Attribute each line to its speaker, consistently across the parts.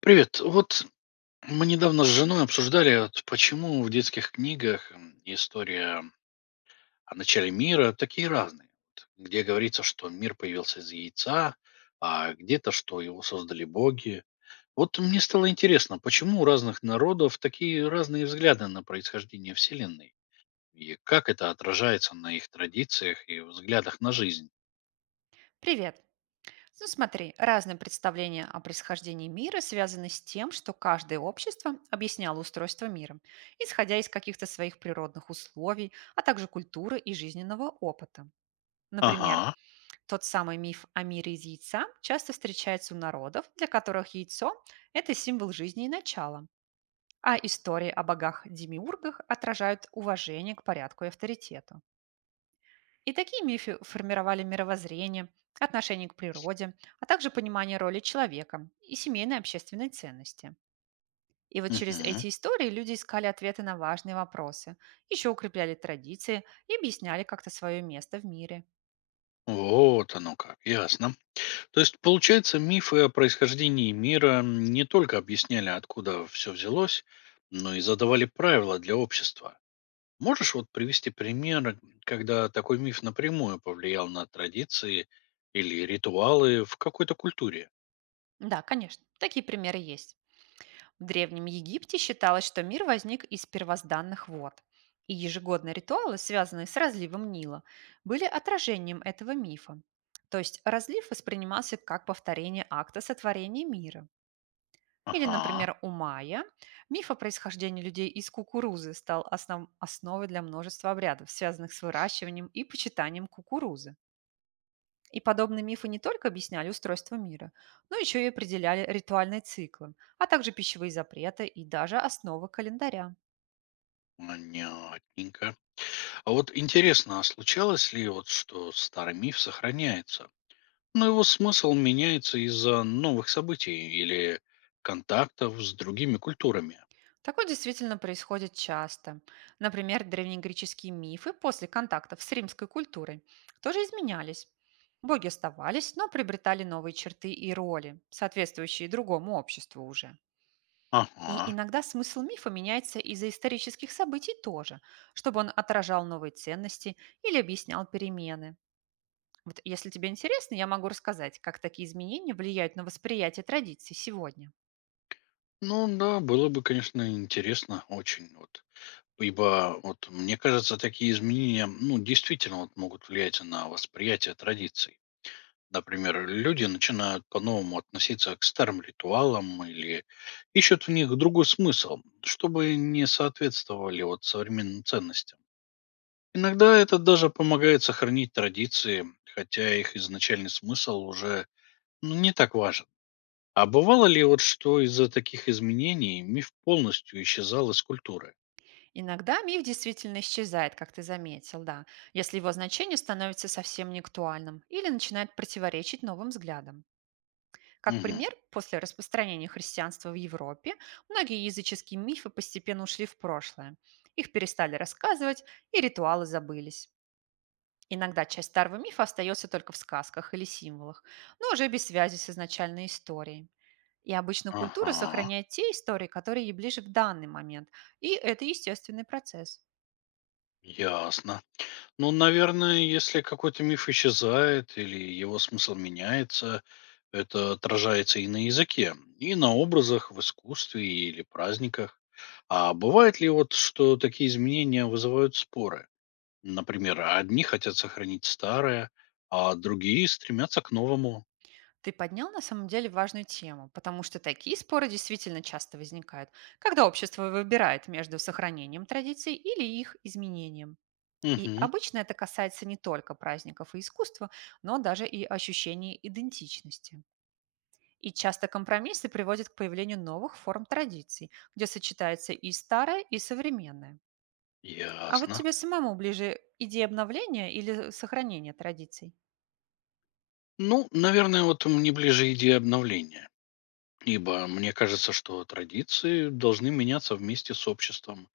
Speaker 1: Привет. Вот мы недавно с женой обсуждали, вот почему в детских книгах история о начале мира такие разные. Вот где говорится, что мир появился из яйца, а где-то, что его создали боги. Вот мне стало интересно, почему у разных народов такие разные взгляды на происхождение Вселенной? И как это отражается на их традициях и взглядах на жизнь?
Speaker 2: Привет! Ну смотри, разные представления о происхождении мира связаны с тем, что каждое общество объясняло устройство мира, исходя из каких-то своих природных условий, а также культуры и жизненного опыта. Например,
Speaker 1: Ага.
Speaker 2: тот самый миф о мире из яйца часто встречается у народов, для которых яйцо– это символ жизни и начала, а истории о богах-демиургах отражают уважение к порядку и авторитету. И такие мифы формировали мировоззрение, отношение к природе, а также понимание роли человека и семейной общественной ценности. И вот через
Speaker 1: Угу.
Speaker 2: эти истории люди искали ответы на важные вопросы, еще укрепляли традиции и объясняли как-то свое место в мире.
Speaker 1: Вот оно как. Ясно. То есть, получается, мифы о происхождении мира не только объясняли, откуда все взялось, но и задавали правила для общества. Можешь вот привести пример, когда такой миф напрямую повлиял на традиции или ритуалы в какой-то культуре?
Speaker 2: Да, конечно, такие примеры есть. В Древнем Египте считалось, что мир возник из первозданных вод. И ежегодные ритуалы, связанные с разливом Нила, были отражением этого мифа. То есть разлив воспринимался как повторение акта сотворения мира. Или,
Speaker 1: Ага,
Speaker 2: например, у майя миф о происхождении людей из кукурузы стал основой для множества обрядов, связанных с выращиванием и почитанием кукурузы. И подобные мифы не только объясняли устройство мира, но еще и определяли ритуальные циклы, а также пищевые запреты и даже основы календаря.
Speaker 1: понятненько. А вот интересно, а случалось ли вот, что старый миф сохраняется? Но его смысл меняется из-за новых событий или контактов с другими культурами?
Speaker 2: Такое действительно происходит часто. Например, древнегреческие мифы после контактов с римской культурой тоже изменялись. Боги оставались, но приобретали новые черты и роли, соответствующие другому обществу уже. И
Speaker 1: Ага.
Speaker 2: иногда смысл мифа меняется из-за исторических событий тоже, чтобы он отражал новые ценности или объяснял перемены. Вот если тебе интересно, я могу рассказать, как такие изменения влияют на восприятие традиций сегодня.
Speaker 1: Ну да, было бы, конечно, интересно очень. Вот. Ибо вот мне кажется, такие изменения, ну, действительно вот, могут влиять на восприятие традиций. Например, люди начинают по-новому относиться к старым ритуалам или ищут в них другой смысл, чтобы не соответствовали вот современным ценностям. Иногда это даже помогает сохранить традиции, хотя их изначальный смысл уже, ну, не так важен. А бывало ли вот, что из-за таких изменений миф полностью исчезал из культуры?
Speaker 2: Иногда миф действительно исчезает, как ты заметил, да, если его значение становится совсем неактуальным или начинает противоречить новым взглядам. Как
Speaker 1: Мгм.
Speaker 2: пример, после распространения христианства в Европе многие языческие мифы постепенно ушли в прошлое. Их перестали рассказывать, и ритуалы забылись. Иногда часть старого мифа остается только в сказках или символах, но уже без связи с изначальной историей. И обычно культура
Speaker 1: Ага,
Speaker 2: сохраняет те истории, которые ей ближе в данный момент. И это естественный процесс.
Speaker 1: ясно. Ну, наверное, если какой-то миф исчезает или его смысл меняется, это отражается и на языке, и на образах в искусстве или праздниках. А бывает ли вот, что такие изменения вызывают споры? Например, одни хотят сохранить старое, а другие стремятся к новому.
Speaker 2: Ты поднял на самом деле важную тему, потому что такие споры действительно часто возникают, когда общество выбирает между сохранением традиций или их изменением. И
Speaker 1: Угу.
Speaker 2: обычно это касается не только праздников и искусства, но даже и ощущений идентичности. И часто компромиссы приводят к появлению новых форм традиций, где сочетается и старое, и современное. А вот
Speaker 1: Ясно.
Speaker 2: тебе самому ближе идея обновления или сохранения традиций?
Speaker 1: Ну, наверное, вот мне ближе идея обновления, ибо мне кажется, что традиции должны меняться вместе с обществом,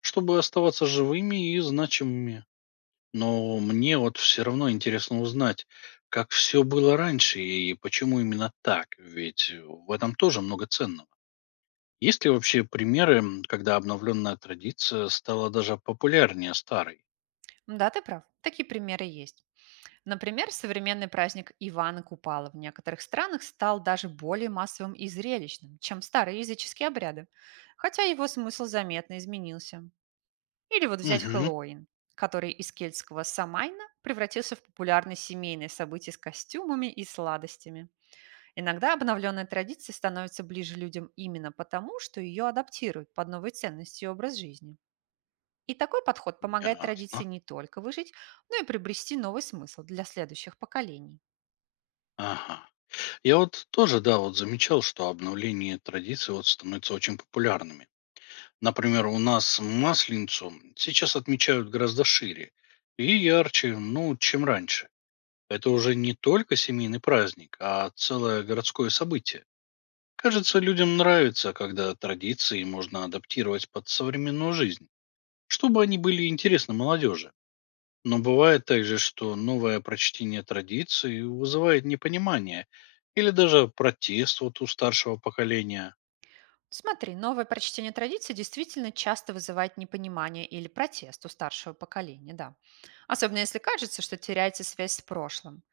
Speaker 1: чтобы оставаться живыми и значимыми. Но мне вот все равно интересно узнать, как все было раньше и почему именно так, ведь в этом тоже много ценного. Есть ли вообще примеры, когда обновленная традиция стала даже популярнее старой?
Speaker 2: Да, ты прав. Такие примеры есть. Например, современный праздник Ивана Купала в некоторых странах стал даже более массовым и зрелищным, чем старые языческие обряды, хотя его смысл заметно изменился. Или вот взять
Speaker 1: Угу.
Speaker 2: Хэллоуин, который из кельтского самайна превратился в популярное семейное событие с костюмами и сладостями. Иногда обновленная традиция становится ближе людям именно потому, что ее адаптируют под новые ценности и образ жизни. И такой подход помогает традиции
Speaker 1: Ясно.
Speaker 2: не только выжить, но и приобрести новый смысл для следующих поколений.
Speaker 1: Ага. Я вот тоже, да, вот замечал, что обновление традиций вот становится очень популярными. Например, у нас Масленицу сейчас отмечают гораздо шире и ярче, ну, чем раньше. Это уже не только семейный праздник, а целое городское событие. Кажется, людям нравится, когда традиции можно адаптировать под современную жизнь, чтобы они были интересны молодежи. Но бывает также, что новое прочтение традиции вызывает непонимание или даже протест вот у старшего поколения.
Speaker 2: Смотри, новое прочтение традиции действительно часто вызывает непонимание или протест у старшего поколения, да. Особенно если кажется, что теряется связь с прошлым.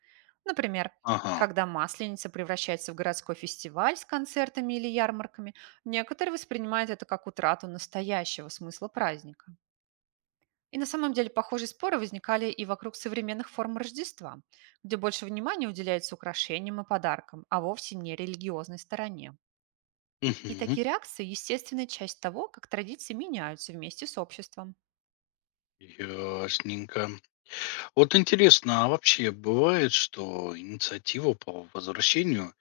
Speaker 2: Например,
Speaker 1: Ага.
Speaker 2: когда Масленица превращается в городской фестиваль с концертами или ярмарками, некоторые воспринимают это как утрату настоящего смысла праздника. И на самом деле похожие споры возникали и вокруг современных форм Рождества, где больше внимания уделяется украшениям и подаркам, а вовсе не религиозной стороне. И
Speaker 1: Мгм.
Speaker 2: такие реакции– естественная часть того, как традиции меняются вместе с обществом.
Speaker 1: Ясненько. Вот интересно, а вообще бывает, что инициатива по возвращению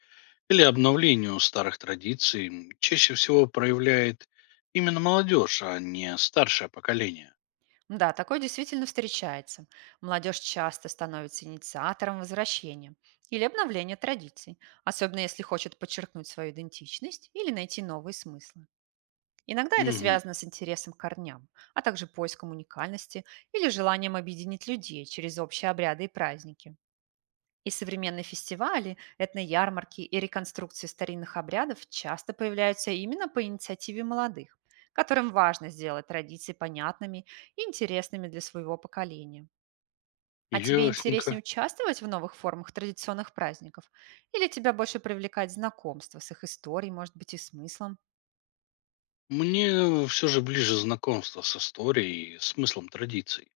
Speaker 1: или обновлению старых традиций чаще всего проявляет именно молодежь, а не старшее поколение?
Speaker 2: Да, такое действительно встречается. Молодежь часто становится инициатором возвращения или обновления традиций, особенно если хочет подчеркнуть свою идентичность или найти новые смыслы. Иногда это
Speaker 1: Угу.
Speaker 2: связано с интересом к корням, а также поиском уникальности или желанием объединить людей через общие обряды и праздники. И современные фестивали, этноярмарки и реконструкции старинных обрядов часто появляются именно по инициативе молодых, которым важно сделать традиции понятными и интересными для своего поколения. А тебе интереснее
Speaker 1: Ясненько.
Speaker 2: участвовать в новых формах традиционных праздников? Или тебя больше привлекает знакомство с их историей, может быть, и смыслом?
Speaker 1: Мне все же ближе знакомство с историей и смыслом традиций.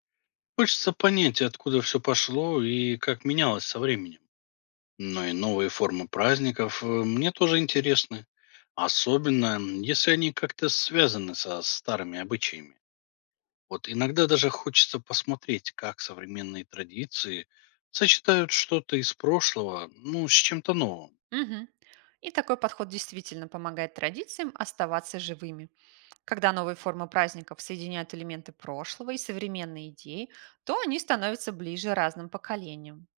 Speaker 1: Хочется понять, откуда все пошло и как менялось со временем. Но и новые формы праздников мне тоже интересны. Особенно, если они как-то связаны со старыми обычаями. Вот иногда даже хочется посмотреть, как современные традиции сочетают что-то из прошлого, ну, с чем-то новым.
Speaker 2: Мгм. И такой подход действительно помогает традициям оставаться живыми. Когда новые формы праздников соединяют элементы прошлого и современные идеи, то они становятся ближе разным поколениям.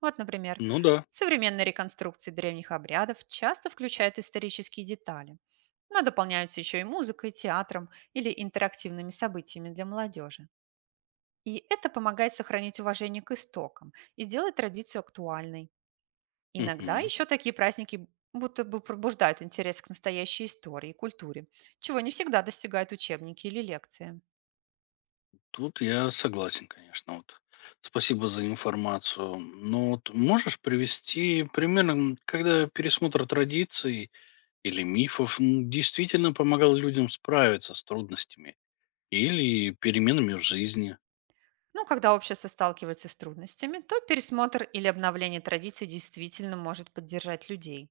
Speaker 2: Вот, например,
Speaker 1: Ну да.
Speaker 2: современные реконструкции древних обрядов часто включают исторические детали, но дополняются еще и музыкой, театром или интерактивными событиями для молодежи. И это помогает сохранить уважение к истокам и делать традицию актуальной. Иногда
Speaker 1: Мгм.
Speaker 2: еще такие праздники будто бы пробуждают интерес к настоящей истории и культуре, чего не всегда достигают учебники или лекции.
Speaker 1: Тут я согласен, конечно. Вот. Спасибо за информацию. Но вот можешь привести примерно, когда пересмотр традиций или мифов действительно помогал людям справиться с трудностями или переменами в жизни.
Speaker 2: Но когда общество сталкивается с трудностями, то пересмотр или обновление традиций действительно может поддержать людей.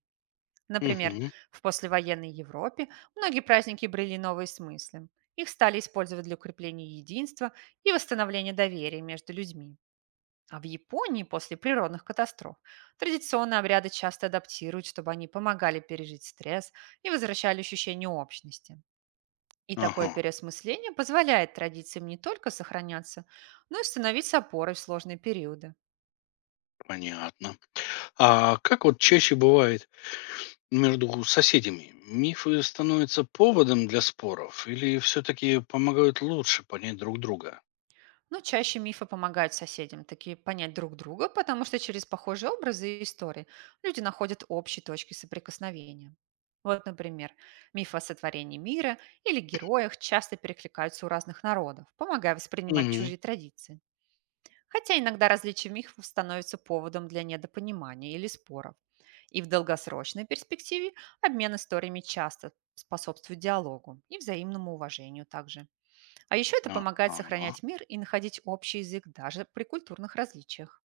Speaker 2: Например,
Speaker 1: Мгм.
Speaker 2: в послевоенной Европе многие праздники брели новые смыслы. Их стали использовать для укрепления единства и восстановления доверия между людьми. А в Японии после природных катастроф традиционные обряды часто адаптируют, чтобы они помогали пережить стресс и возвращали ощущение общности. И такое
Speaker 1: Ага,
Speaker 2: переосмысление позволяет традициям не только сохраняться, но и становиться опорой в сложные периоды.
Speaker 1: понятно. А как вот чаще бывает между соседями? Мифы становятся поводом для споров или все-таки помогают лучше понять друг друга?
Speaker 2: Но чаще мифы помогают соседям таки понять друг друга, потому что через похожие образы и истории люди находят общие точки соприкосновения. Вот, например, мифы о сотворении мира или героях часто перекликаются у разных народов, помогая воспринимать
Speaker 1: Угу.
Speaker 2: чужие традиции. Хотя иногда различие мифов становится поводом для недопонимания или споров. И в долгосрочной перспективе обмен историями часто способствует диалогу и взаимному уважению также. А еще это помогает
Speaker 1: Ага.
Speaker 2: сохранять мир и находить общий язык даже при культурных различиях.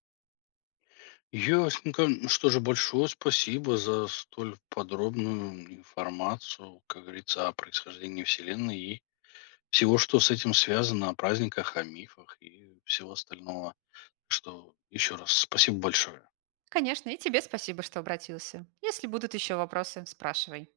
Speaker 1: Ясненько. Ну что же, большое спасибо за столь подробную информацию, как говорится, о происхождении Вселенной и всего, что с этим связано, о праздниках, о мифах и всего остального. Что еще раз спасибо большое.
Speaker 2: Конечно, и тебе спасибо, что обратился. Если будут еще вопросы, спрашивай.